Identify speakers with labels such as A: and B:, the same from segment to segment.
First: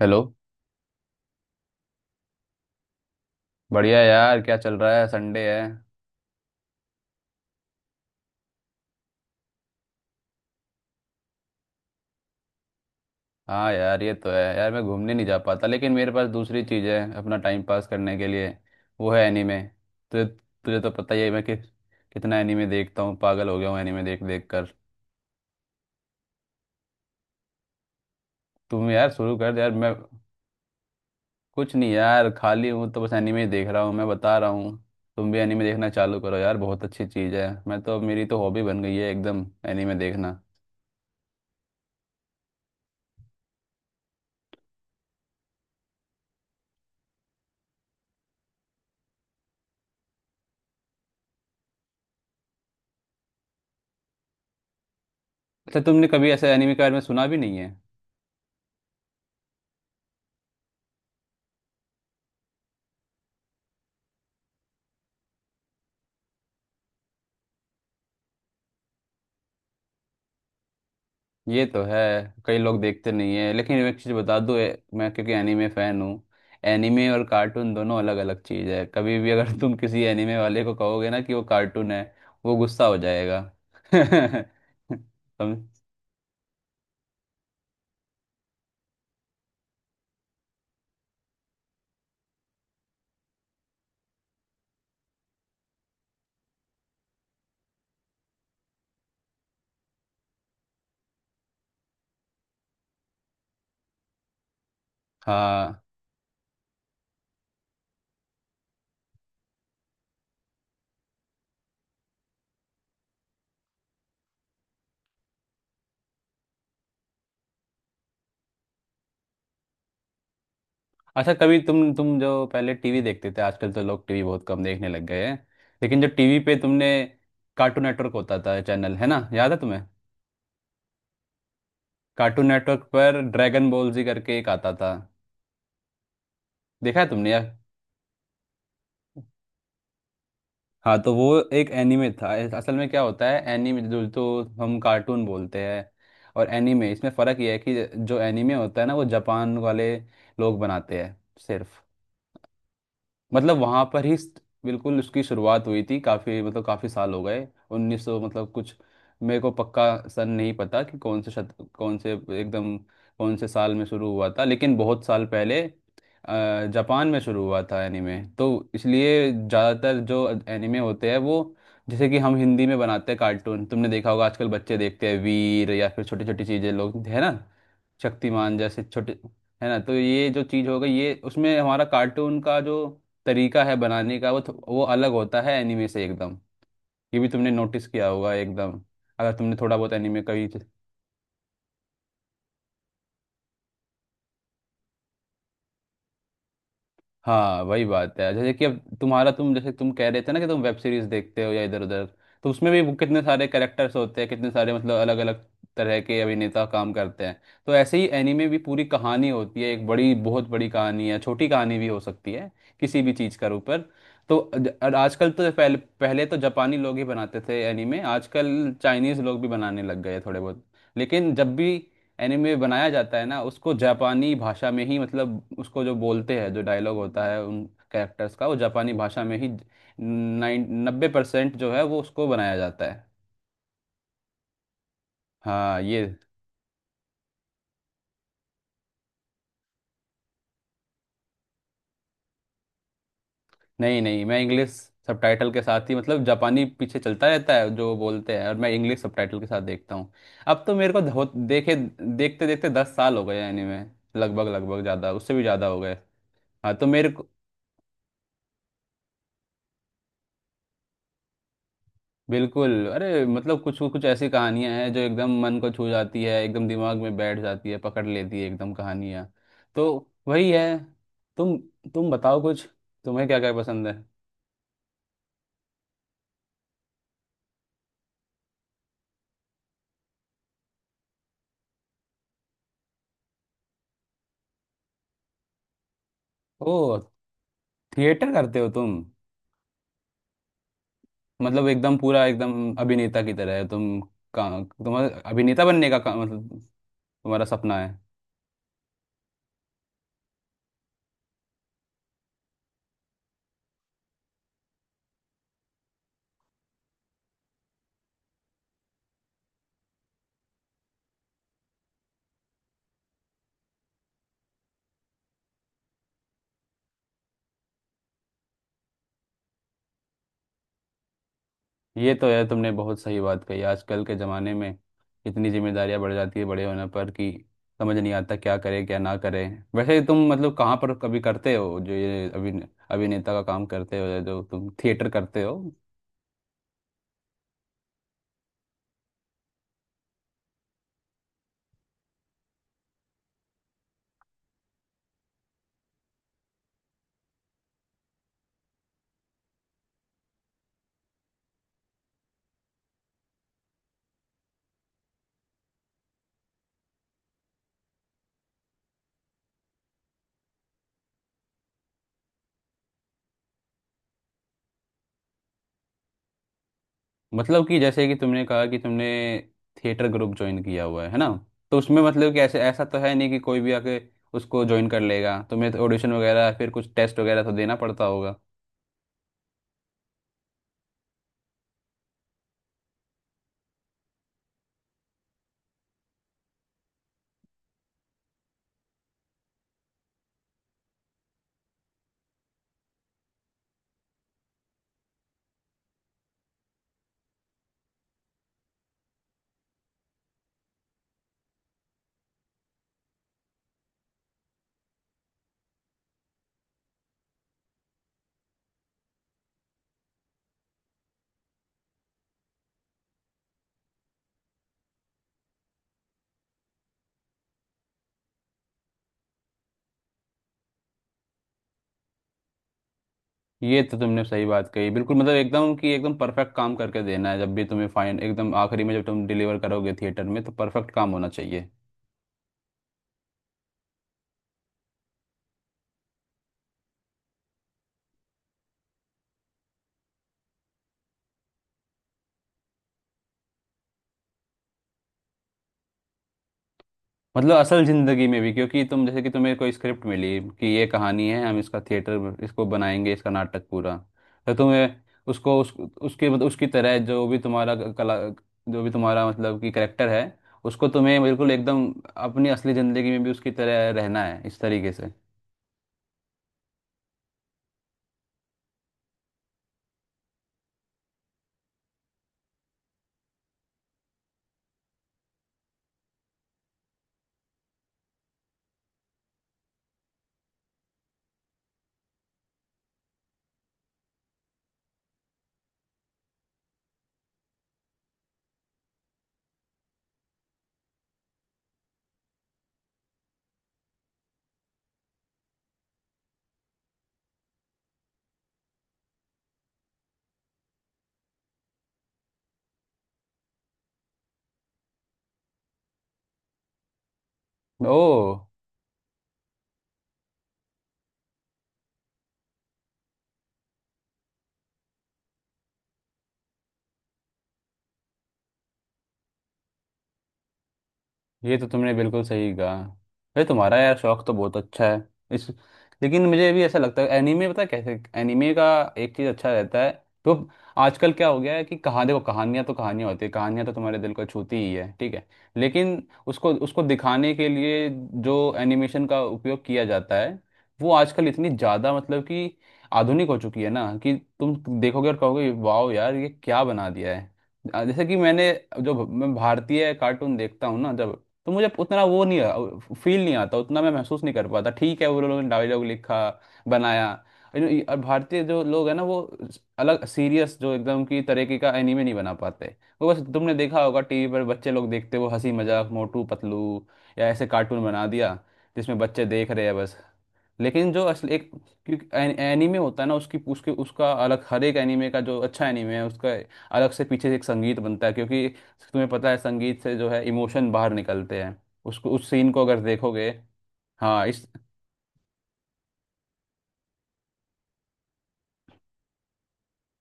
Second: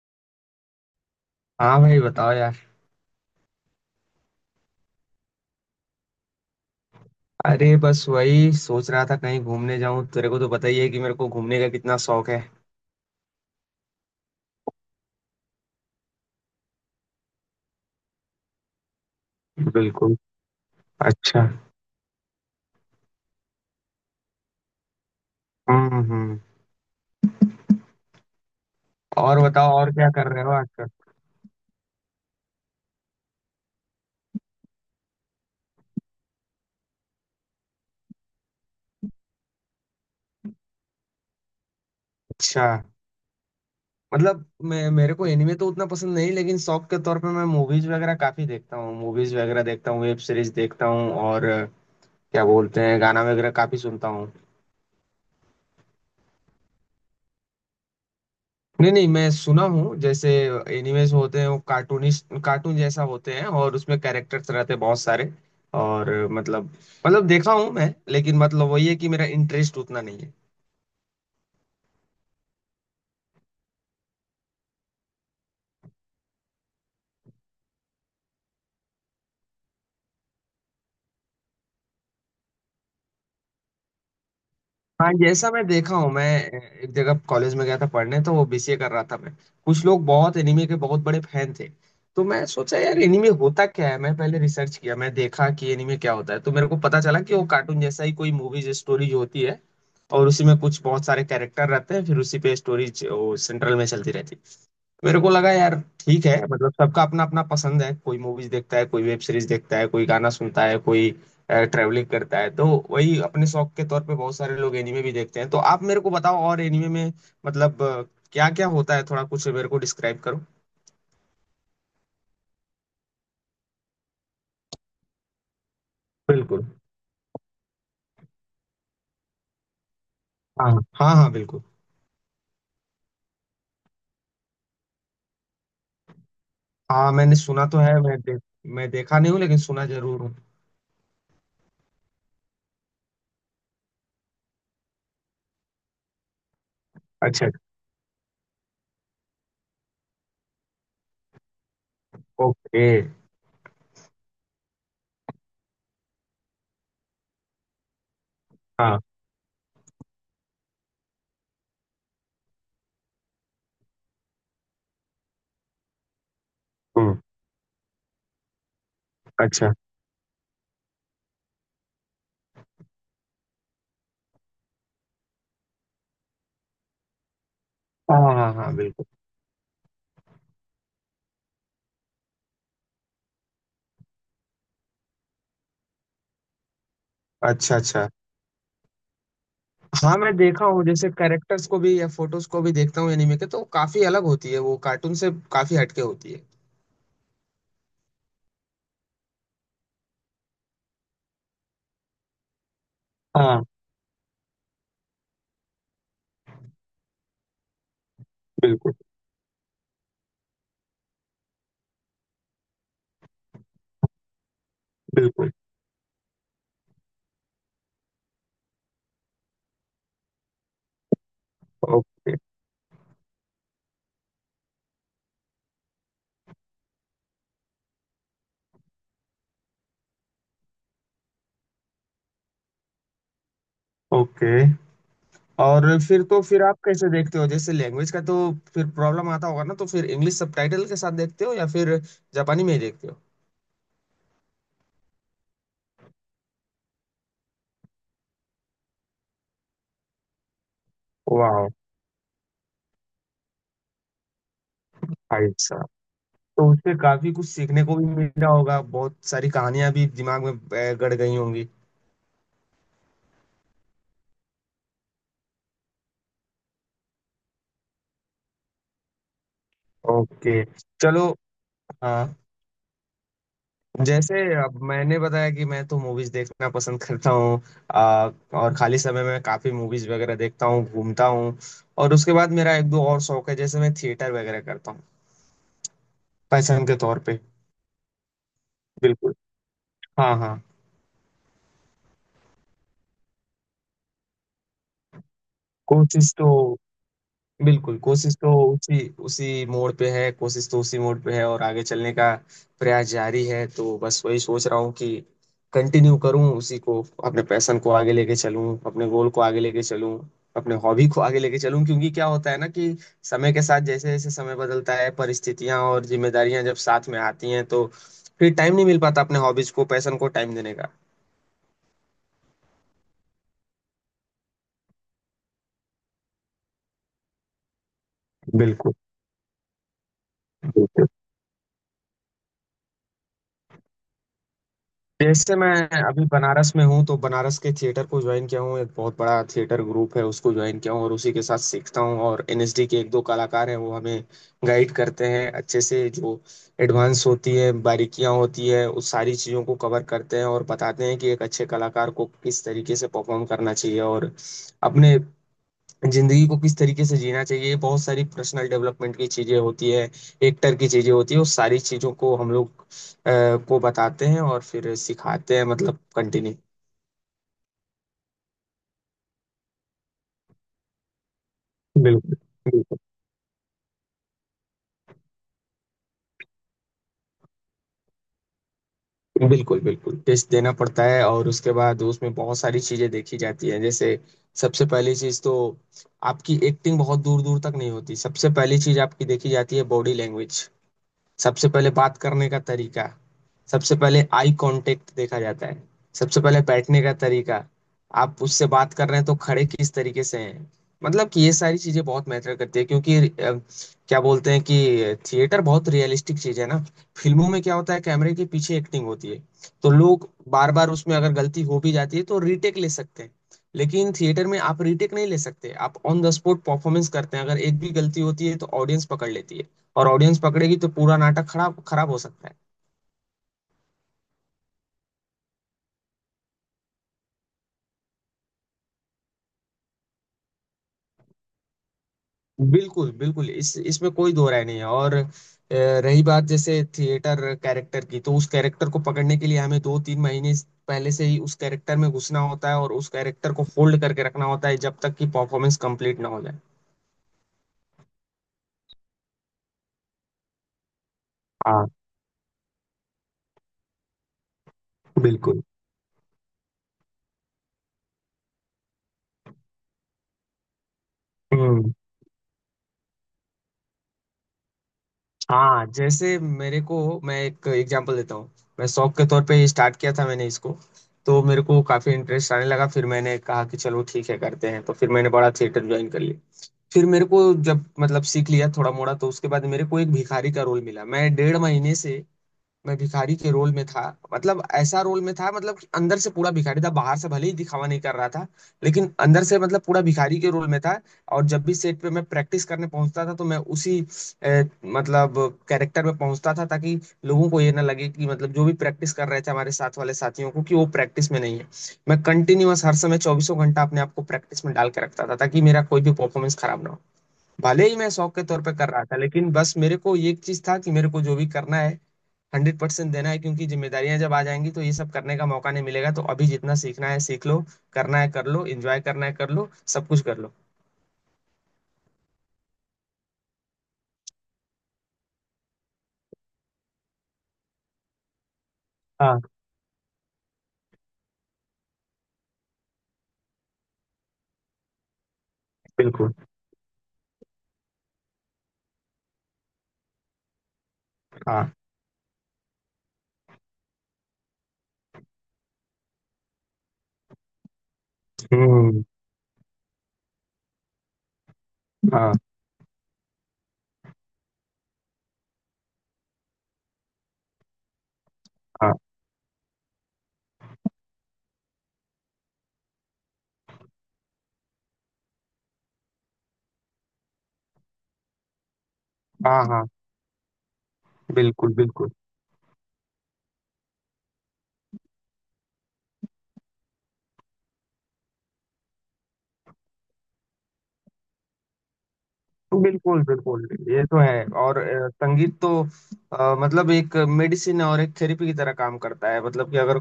A: Hello.
B: हाँ भाई बताओ यार।
A: बढ़िया यार, क्या चल रहा है? संडे है।
B: अरे बस वही सोच रहा था कहीं घूमने जाऊं तेरे को तो पता ही है कि मेरे को घूमने का कितना शौक है।
A: हाँ यार, ये तो है यार। मैं घूमने नहीं जा पाता, लेकिन मेरे पास दूसरी चीज़ है अपना टाइम पास करने के लिए। वो है एनीमे।
B: बिल्कुल।
A: तुझे तुझे तो पता ही है
B: अच्छा।
A: कितना एनीमे देखता हूँ। पागल हो गया हूँ एनीमे देख देख कर।
B: हम्म।
A: तुम यार शुरू
B: और
A: कर दे यार।
B: बताओ और
A: मैं
B: क्या कर रहे हो आजकल।
A: कुछ नहीं। यार खाली हूँ तो बस एनीमे ही देख रहा हूँ, मैं बता रहा हूँ। तुम भी एनीमे देखना चालू करो यार, बहुत अच्छी चीज़ है। मैं तो मेरी तो हॉबी बन गई है एकदम, एनीमे देखना।
B: अच्छा। मतलब मैं मेरे को एनिमे तो उतना पसंद नहीं लेकिन शौक के तौर पे मैं मूवीज वगैरह काफी देखता हूँ मूवीज वगैरह देखता हूँ वेब सीरीज देखता हूँ और क्या बोलते हैं गाना वगैरह काफी सुनता हूँ।
A: अच्छा, तुमने कभी ऐसे एनीमे के बारे में सुना भी नहीं है?
B: नहीं नहीं मैं सुना हूँ जैसे एनिमेज होते हैं वो कार्टून जैसा होते हैं और उसमें कैरेक्टर्स रहते हैं बहुत सारे। और मतलब देखा हूँ मैं लेकिन मतलब वही है कि मेरा इंटरेस्ट उतना नहीं है।
A: ये तो है, कई लोग देखते नहीं है। लेकिन एक चीज बता दूं, मैं क्योंकि एनीमे फैन हूँ। एनीमे और कार्टून दोनों अलग अलग चीज है। कभी भी अगर तुम किसी एनीमे वाले को कहोगे ना कि वो कार्टून है, वो गुस्सा हो जाएगा।
B: हाँ जैसा
A: तुम।
B: मैं देखा हूँ मैं एक जगह कॉलेज में गया था पढ़ने तो वो बीसीए कर रहा था मैं कुछ लोग बहुत एनीमे के बहुत बड़े फैन थे तो मैं सोचा यार एनीमे होता क्या है मैं पहले रिसर्च किया मैं देखा कि एनीमे क्या होता है तो मेरे को पता चला कि वो कार्टून जैसा ही कोई मूवीज स्टोरी जो होती है और उसी में कुछ बहुत सारे कैरेक्टर रहते हैं फिर उसी पे स्टोरीज सेंट्रल में चलती रहती है। मेरे को लगा यार
A: हाँ।
B: ठीक है मतलब सबका अपना अपना पसंद है कोई मूवीज देखता है कोई वेब सीरीज देखता है कोई गाना सुनता है कोई ट्रैवलिंग करता है तो वही अपने शौक के तौर पे बहुत सारे लोग एनिमे भी देखते हैं। तो आप मेरे को बताओ और एनिमे में मतलब क्या क्या होता है थोड़ा कुछ मेरे को डिस्क्राइब करो।
A: अच्छा, कभी तुम जो पहले टीवी देखते थे, आजकल तो लोग टीवी बहुत कम देखने लग गए हैं। लेकिन जो टीवी पे
B: बिल्कुल।
A: तुमने, कार्टून नेटवर्क होता था चैनल, है ना, याद है तुम्हें?
B: हाँ हाँ हाँ बिल्कुल।
A: कार्टून नेटवर्क पर ड्रैगन बॉल जी करके एक आता था, देखा है
B: हाँ
A: तुमने
B: मैंने
A: यार?
B: सुना तो है मैं मैं देखा नहीं हूँ लेकिन सुना जरूर हूँ।
A: हाँ, तो वो एक एनीमे था। असल में क्या होता है, एनीमे जो तो हम कार्टून बोलते हैं, और एनीमे, इसमें फ़र्क
B: अच्छा।
A: ये है कि जो एनीमे होता है ना वो जापान वाले लोग बनाते हैं सिर्फ।
B: ओके।
A: मतलब वहां पर ही बिल्कुल उसकी शुरुआत हुई थी। काफी मतलब काफी साल हो गए, 1900 मतलब कुछ,
B: हाँ।
A: मेरे को पक्का सन नहीं पता कि कौन से एकदम कौन से साल में शुरू हुआ था, लेकिन बहुत साल पहले जापान में
B: हम्म।
A: शुरू हुआ था एनीमे। तो इसलिए
B: अच्छा।
A: ज़्यादातर जो एनीमे होते हैं, वो, जैसे कि हम हिंदी में बनाते हैं कार्टून, तुमने देखा होगा आजकल बच्चे देखते हैं वीर, या फिर छोटी छोटी चीज़ें लोग, है ना,
B: हाँ हाँ
A: शक्तिमान
B: हाँ
A: जैसे
B: बिल्कुल।
A: छोटे, है ना, तो ये जो चीज़ हो गई, ये, उसमें हमारा कार्टून का जो तरीका है बनाने का, वो वो अलग होता है एनिमे से एकदम। ये भी तुमने
B: अच्छा
A: नोटिस किया
B: अच्छा।
A: होगा एकदम, अगर तुमने थोड़ा बहुत
B: हाँ
A: एनिमे
B: मैं
A: कभी।
B: देखा हूँ जैसे कैरेक्टर्स को भी या फोटोज को भी देखता हूँ एनिमे के तो काफी अलग होती है वो कार्टून से काफी हटके होती है।
A: हाँ वही बात है। जैसे कि अब तुम जैसे तुम कह रहे थे ना कि तुम वेब सीरीज देखते हो या इधर उधर, तो उसमें भी वो कितने सारे
B: हाँ
A: कैरेक्टर्स होते हैं, कितने सारे मतलब अलग अलग तरह के अभिनेता काम करते हैं। तो ऐसे ही एनीमे भी, पूरी
B: बिल्कुल
A: कहानी होती है, एक बड़ी बहुत बड़ी कहानी है, छोटी कहानी भी हो सकती है, किसी भी चीज़ का ऊपर। तो और आजकल तो,
B: बिल्कुल।
A: पहले पहले तो जापानी लोग ही बनाते थे एनीमे, आजकल चाइनीज लोग भी बनाने लग गए थोड़े बहुत। लेकिन जब भी
B: ओके
A: एनिमे बनाया जाता है ना, उसको जापानी भाषा में ही, मतलब उसको जो बोलते हैं, जो डायलॉग होता है उन कैरेक्टर्स का, वो जापानी भाषा में ही, 90% जो है वो, उसको बनाया जाता है।
B: ओके।
A: हाँ
B: और
A: ये।
B: फिर तो फिर आप कैसे देखते हो जैसे लैंग्वेज का तो फिर प्रॉब्लम आता होगा ना तो फिर इंग्लिश सबटाइटल के साथ देखते हो या फिर जापानी में ही देखते हो।
A: नहीं नहीं, मैं इंग्लिश सबटाइटल के साथ ही, मतलब जापानी पीछे चलता रहता है जो बोलते हैं, और मैं इंग्लिश सबटाइटल के साथ देखता हूँ। अब तो मेरे को
B: वाह।
A: देखे, देखते देखते 10 साल हो गए एनिमे, लगभग लगभग, ज़्यादा, उससे भी
B: भाई
A: ज़्यादा हो
B: साहब।
A: गए।
B: तो
A: हाँ तो
B: उससे
A: मेरे,
B: काफी कुछ सीखने को भी मिला होगा बहुत सारी कहानियां भी दिमाग में गड़ गई होंगी।
A: बिल्कुल, अरे मतलब कुछ कुछ ऐसी कहानियां हैं जो एकदम मन को छू जाती है, एकदम दिमाग में बैठ जाती है, पकड़ लेती है एकदम कहानियां। तो वही
B: ओके।
A: है।
B: चलो।
A: तुम तुम
B: हाँ
A: बताओ कुछ, तुम्हें क्या क्या पसंद है?
B: जैसे अब मैंने बताया कि मैं तो मूवीज देखना पसंद करता हूँ आ, और खाली समय में काफी मूवीज वगैरह देखता हूँ घूमता हूँ और उसके बाद मेरा एक दो और शौक है जैसे मैं थिएटर वगैरह करता हूँ पैशन के
A: ओ,
B: तौर पे।
A: थिएटर करते हो तुम?
B: बिल्कुल। हाँ हाँ।
A: मतलब एकदम पूरा एकदम अभिनेता की तरह है का तुम्हारा अभिनेता बनने का
B: कोशिश तो।
A: मतलब तुम्हारा सपना है?
B: बिल्कुल कोशिश तो उसी उसी मोड़ पे है कोशिश तो उसी मोड़ पे है और आगे चलने का प्रयास जारी है तो बस वही सोच रहा हूँ कि कंटिन्यू करूँ उसी को अपने पैशन को आगे लेके चलूँ अपने गोल को आगे लेके चलूँ अपने हॉबी को आगे लेके चलूँ क्योंकि क्या होता है ना कि समय के साथ जैसे जैसे समय बदलता है परिस्थितियां और जिम्मेदारियां जब साथ में आती हैं तो फिर टाइम नहीं मिल पाता अपने हॉबीज को पैशन को टाइम देने का।
A: ये तो है, तुमने बहुत सही बात कही, आजकल के ज़माने में इतनी जिम्मेदारियां बढ़ जाती है बड़े होने पर कि समझ नहीं आता क्या करे
B: बिल्कुल।
A: क्या ना करे। वैसे तुम मतलब कहाँ पर कभी करते हो जो ये अभिनेता का काम करते हो, या जो तुम थिएटर करते
B: जैसे
A: हो?
B: मैं अभी बनारस में हूँ तो बनारस के थिएटर को ज्वाइन किया हूँ एक बहुत बड़ा थिएटर ग्रुप है उसको ज्वाइन किया हूँ और उसी के साथ सीखता हूँ और एनएसडी के एक दो कलाकार हैं वो हमें गाइड करते हैं अच्छे से जो एडवांस होती है बारीकियाँ होती है उस सारी चीज़ों को कवर करते हैं और बताते हैं कि एक अच्छे कलाकार को किस तरीके से परफॉर्म करना चाहिए और अपने जिंदगी को किस तरीके से जीना चाहिए बहुत सारी पर्सनल डेवलपमेंट की चीजें होती है एक्टर की चीजें होती है उस सारी चीजों को हम लोग को बताते हैं और फिर सिखाते हैं मतलब कंटिन्यू।
A: मतलब कि, जैसे कि तुमने कहा कि तुमने थिएटर ग्रुप ज्वाइन किया हुआ है ना, तो उसमें मतलब
B: बिल्कुल
A: कि ऐसे, ऐसा तो
B: बिल्कुल।
A: है नहीं कि कोई भी आके उसको ज्वाइन कर लेगा, तुम्हें तो ऑडिशन वगैरह, फिर कुछ टेस्ट वगैरह तो देना पड़ता होगा।
B: बिल्कुल बिल्कुल टेस्ट देना पड़ता है और उसके बाद उसमें बहुत सारी चीजें देखी जाती हैं जैसे सबसे पहली चीज तो आपकी एक्टिंग बहुत दूर दूर तक नहीं होती सबसे पहली चीज आपकी देखी जाती है बॉडी लैंग्वेज। सबसे पहले बात करने का तरीका। सबसे पहले आई कांटेक्ट देखा जाता है। सबसे पहले बैठने का तरीका। आप उससे बात कर रहे हैं तो खड़े किस तरीके से हैं। मतलब कि ये सारी चीजें बहुत मैटर करती है क्योंकि क्या बोलते हैं कि थिएटर बहुत रियलिस्टिक चीज है ना। फिल्मों में क्या होता है कैमरे के पीछे एक्टिंग होती है तो लोग बार बार उसमें अगर गलती हो भी जाती है तो रीटेक ले सकते हैं। लेकिन थिएटर में आप रीटेक नहीं ले सकते आप ऑन द स्पॉट परफॉर्मेंस करते हैं अगर एक भी गलती होती है तो ऑडियंस पकड़ लेती है और ऑडियंस पकड़ेगी तो पूरा नाटक खराब खराब हो सकता है।
A: ये तो तुमने सही बात कही बिल्कुल। मतलब एकदम कि एकदम परफेक्ट काम करके देना है जब भी तुम्हें, फाइन, एकदम आखिरी में जब तुम डिलीवर करोगे थिएटर में, तो परफेक्ट काम होना चाहिए।
B: बिल्कुल बिल्कुल इस इसमें कोई दो राय नहीं है और रही बात जैसे थिएटर कैरेक्टर की तो उस कैरेक्टर को पकड़ने के लिए हमें 2-3 महीने पहले से ही उस कैरेक्टर में घुसना होता है और उस कैरेक्टर को होल्ड करके रखना होता है जब तक कि परफॉर्मेंस कंप्लीट ना हो जाए।
A: मतलब असल जिंदगी में भी, क्योंकि तुम, जैसे कि तुम्हें कोई स्क्रिप्ट मिली कि ये कहानी है, हम इसका
B: हाँ।
A: थिएटर, इसको बनाएंगे इसका नाटक पूरा, तो तुम्हें उसको
B: बिल्कुल।
A: उसके मतलब उसकी तरह, जो भी तुम्हारा कला, जो भी तुम्हारा मतलब कि करेक्टर है, उसको तुम्हें बिल्कुल एकदम
B: हम्म।
A: अपनी असली जिंदगी में भी उसकी तरह रहना है इस तरीके से।
B: हाँ जैसे मेरे को मैं एक एग्जांपल देता हूँ मैं शौक के तौर पे स्टार्ट किया था मैंने इसको तो मेरे को काफी इंटरेस्ट आने लगा फिर मैंने कहा कि चलो ठीक है करते हैं तो फिर मैंने बड़ा थिएटर ज्वाइन कर लिया फिर मेरे को जब मतलब सीख लिया थोड़ा मोड़ा तो उसके बाद मेरे को एक भिखारी का रोल मिला मैं 1.5 महीने से मैं भिखारी के रोल में था। मतलब ऐसा रोल में था मतलब कि अंदर से पूरा भिखारी था बाहर से भले ही दिखावा नहीं कर रहा था लेकिन अंदर से मतलब पूरा भिखारी के रोल में था। और जब भी सेट पे मैं प्रैक्टिस करने पहुंचता था तो मैं उसी मतलब कैरेक्टर में पहुंचता था ताकि लोगों को ये ना लगे कि मतलब जो भी प्रैक्टिस कर रहे थे हमारे साथ वाले साथियों को कि वो प्रैक्टिस में नहीं है। मैं कंटिन्यूअस हर समय चौबीसों घंटा अपने आप को प्रैक्टिस में डाल के रखता था ताकि मेरा कोई भी परफॉर्मेंस खराब ना हो। भले ही
A: ओ।
B: मैं शौक के तौर पे कर रहा था लेकिन बस मेरे को ये एक चीज था कि मेरे को जो भी करना है 100% देना है क्योंकि जिम्मेदारियां जब आ जाएंगी तो ये सब करने का मौका नहीं मिलेगा तो अभी जितना सीखना है सीख लो करना है कर लो एंजॉय करना है कर लो सब कुछ कर लो।
A: ये तो तुमने बिल्कुल सही कहा। भाई तुम्हारा यार शौक तो बहुत अच्छा है इस, लेकिन मुझे भी ऐसा लगता है एनीमे, पता है कैसे, एनीमे का एक चीज़
B: हाँ।
A: अच्छा रहता है। तो आजकल क्या हो गया है कि, कहा देखो, कहानियां तो कहानियां होती है, कहानियां तो तुम्हारे दिल को छूती ही है, ठीक है, लेकिन
B: बिल्कुल।
A: उसको उसको दिखाने के लिए जो एनिमेशन का उपयोग किया जाता है, वो आजकल इतनी
B: हाँ।
A: ज़्यादा मतलब कि आधुनिक हो चुकी है ना कि तुम देखोगे और कहोगे वाओ यार, ये क्या बना दिया है। जैसे कि मैंने, जो
B: हम्म।
A: मैं भारतीय कार्टून देखता हूँ ना जब, तो मुझे उतना वो
B: हाँ
A: नहीं, फील नहीं आता, उतना मैं महसूस नहीं कर पाता। ठीक है वो लोगों ने डायलॉग लिखा, बनाया, लेकिन और भारतीय जो लोग
B: हाँ
A: हैं ना, वो अलग सीरियस जो एकदम की तरीके का एनीमे नहीं बना पाते। वो बस, तुमने देखा होगा टीवी पर बच्चे लोग देखते वो हंसी मजाक, मोटू पतलू या ऐसे कार्टून बना दिया जिसमें बच्चे देख रहे
B: हाँ
A: हैं
B: हाँ
A: बस। लेकिन जो असल एक,
B: बिल्कुल
A: क्योंकि
B: बिल्कुल
A: एनीमे होता है ना, उसकी उसके उसका अलग, हर एक एनीमे का, जो अच्छा एनीमे है उसका, अलग से पीछे एक संगीत बनता है, क्योंकि तुम्हें पता है संगीत से जो है इमोशन बाहर निकलते हैं, उसको उस सीन को अगर
B: बिल्कुल
A: देखोगे।
B: बिल्कुल। ये तो
A: हाँ
B: है
A: इस,
B: और संगीत तो मतलब एक मेडिसिन और एक थेरेपी की तरह काम करता है मतलब कि अगर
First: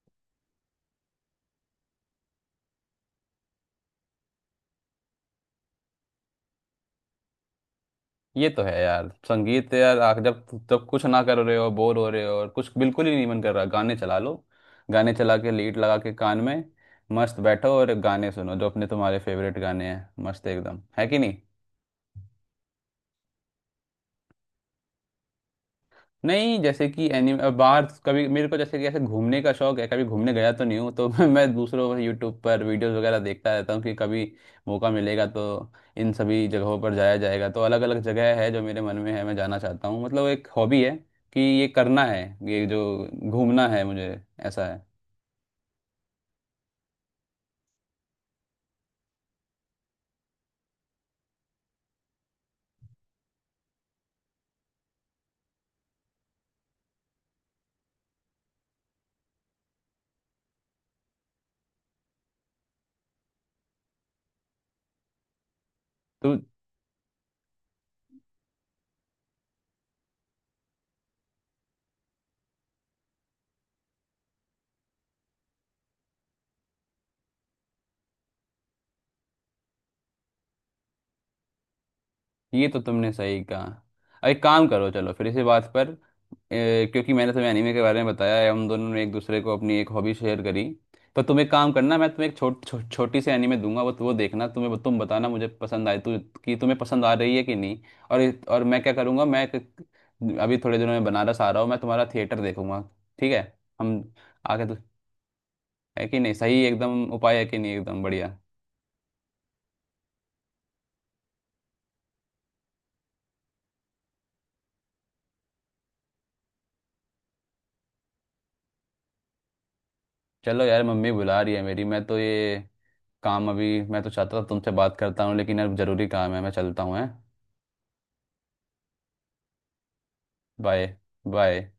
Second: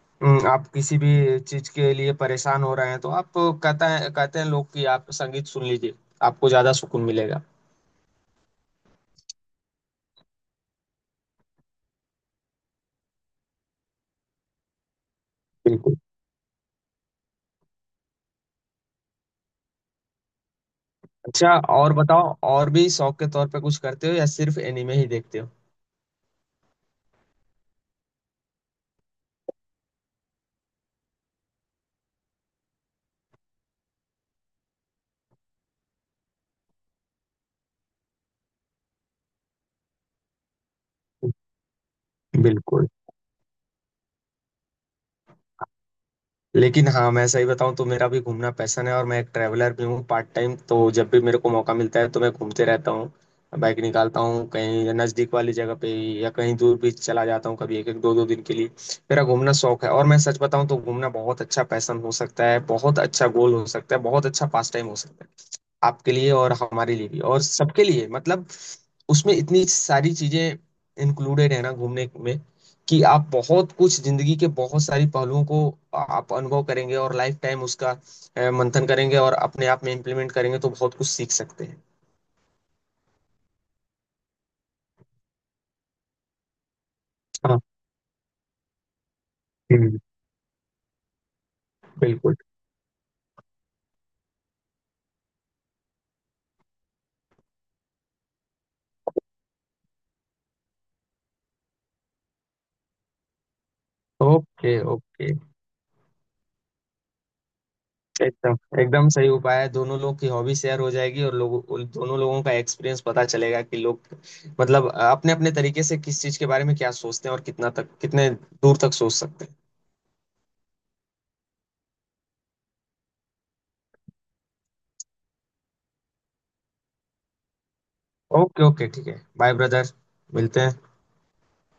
B: आप किसी भी चीज के लिए परेशान हो रहे हैं तो आप कहते हैं लोग कि आप संगीत सुन लीजिए आपको ज्यादा सुकून मिलेगा।
A: ये तो है यार, संगीत है यार। जब, जब कुछ ना कर रहे हो, बोर हो रहे हो और कुछ बिल्कुल ही नहीं मन कर रहा, गाने चला लो, गाने चला के लीड
B: बिल्कुल।
A: लगा के कान में, मस्त बैठो और गाने सुनो, जो अपने तुम्हारे फेवरेट गाने हैं, मस्त एकदम, है कि नहीं?
B: अच्छा और बताओ और भी शौक के तौर पे कुछ करते हो या सिर्फ एनिमे ही देखते हो।
A: नहीं, जैसे कि एनिमे बाहर कभी मेरे को, जैसे कि ऐसे घूमने का शौक है, कभी घूमने गया तो नहीं हूँ, तो मैं दूसरों यूट्यूब पर वीडियोस वगैरह देखता रहता हूँ कि कभी मौका मिलेगा तो इन सभी जगहों पर जाया जाएगा। तो अलग अलग जगह है जो मेरे मन में है, मैं जाना चाहता हूँ, मतलब एक हॉबी है कि ये करना है, ये जो
B: बिल्कुल।
A: घूमना है मुझे, ऐसा है।
B: लेकिन हाँ मैं सही बताऊँ तो मेरा भी घूमना पैशन है और मैं एक ट्रैवलर भी हूँ पार्ट टाइम तो जब भी मेरे को मौका मिलता है तो मैं घूमते रहता हूँ बाइक निकालता हूँ कहीं नज़दीक वाली जगह पे ही, या कहीं दूर भी चला जाता हूँ कभी एक एक दो दो दिन के लिए। मेरा घूमना शौक है और मैं सच बताऊँ तो घूमना बहुत अच्छा पैशन हो सकता है बहुत अच्छा गोल हो सकता है बहुत अच्छा पास टाइम हो सकता है आपके लिए
A: तो
B: और हमारे लिए भी और सबके लिए मतलब उसमें इतनी सारी चीजें इंक्लूडेड है ना घूमने में कि आप बहुत कुछ जिंदगी के बहुत सारी पहलुओं को आप अनुभव करेंगे और लाइफ टाइम उसका मंथन करेंगे और अपने आप में इम्प्लीमेंट करेंगे तो बहुत कुछ सीख सकते हैं।
A: ये तो तुमने सही कहा। एक काम करो, चलो फिर इसी बात पर, क्योंकि मैंने तुम्हें
B: हाँ।
A: एनीमे के बारे में बताया है, हम दोनों ने एक दूसरे को अपनी एक
B: हम्म।
A: हॉबी शेयर करी, तो तुम एक काम करना, मैं तुम्हें एक
B: बिल्कुल।
A: छोटी सी एनीमे दूंगा, वो देखना, तुम्हें, तुम बताना मुझे कि तुम्हें पसंद आ रही है कि नहीं। और और मैं क्या करूँगा, अभी थोड़े दिनों में बनारस आ रहा हूँ, मैं तुम्हारा थिएटर देखूंगा। ठीक है हम, आगे तो,
B: ओके ओके।
A: है कि नहीं सही, एकदम उपाय है कि नहीं एकदम बढ़िया?
B: एकदम एकदम सही उपाय है दोनों लोग की हॉबी शेयर हो जाएगी और लोगों उन दोनों लोगों का एक्सपीरियंस पता चलेगा कि लोग मतलब अपने अपने तरीके से किस चीज के बारे में क्या सोचते हैं और कितना तक कितने दूर तक सोच सकते हैं।
A: चलो यार, मम्मी बुला रही है मेरी, मैं तो ये काम अभी, मैं तो चाहता था तुमसे बात करता हूँ, लेकिन अब जरूरी काम है, मैं चलता हूँ, है।
B: ओके ओके ठीक है बाय ब्रदर मिलते हैं।
A: बाय। बाय।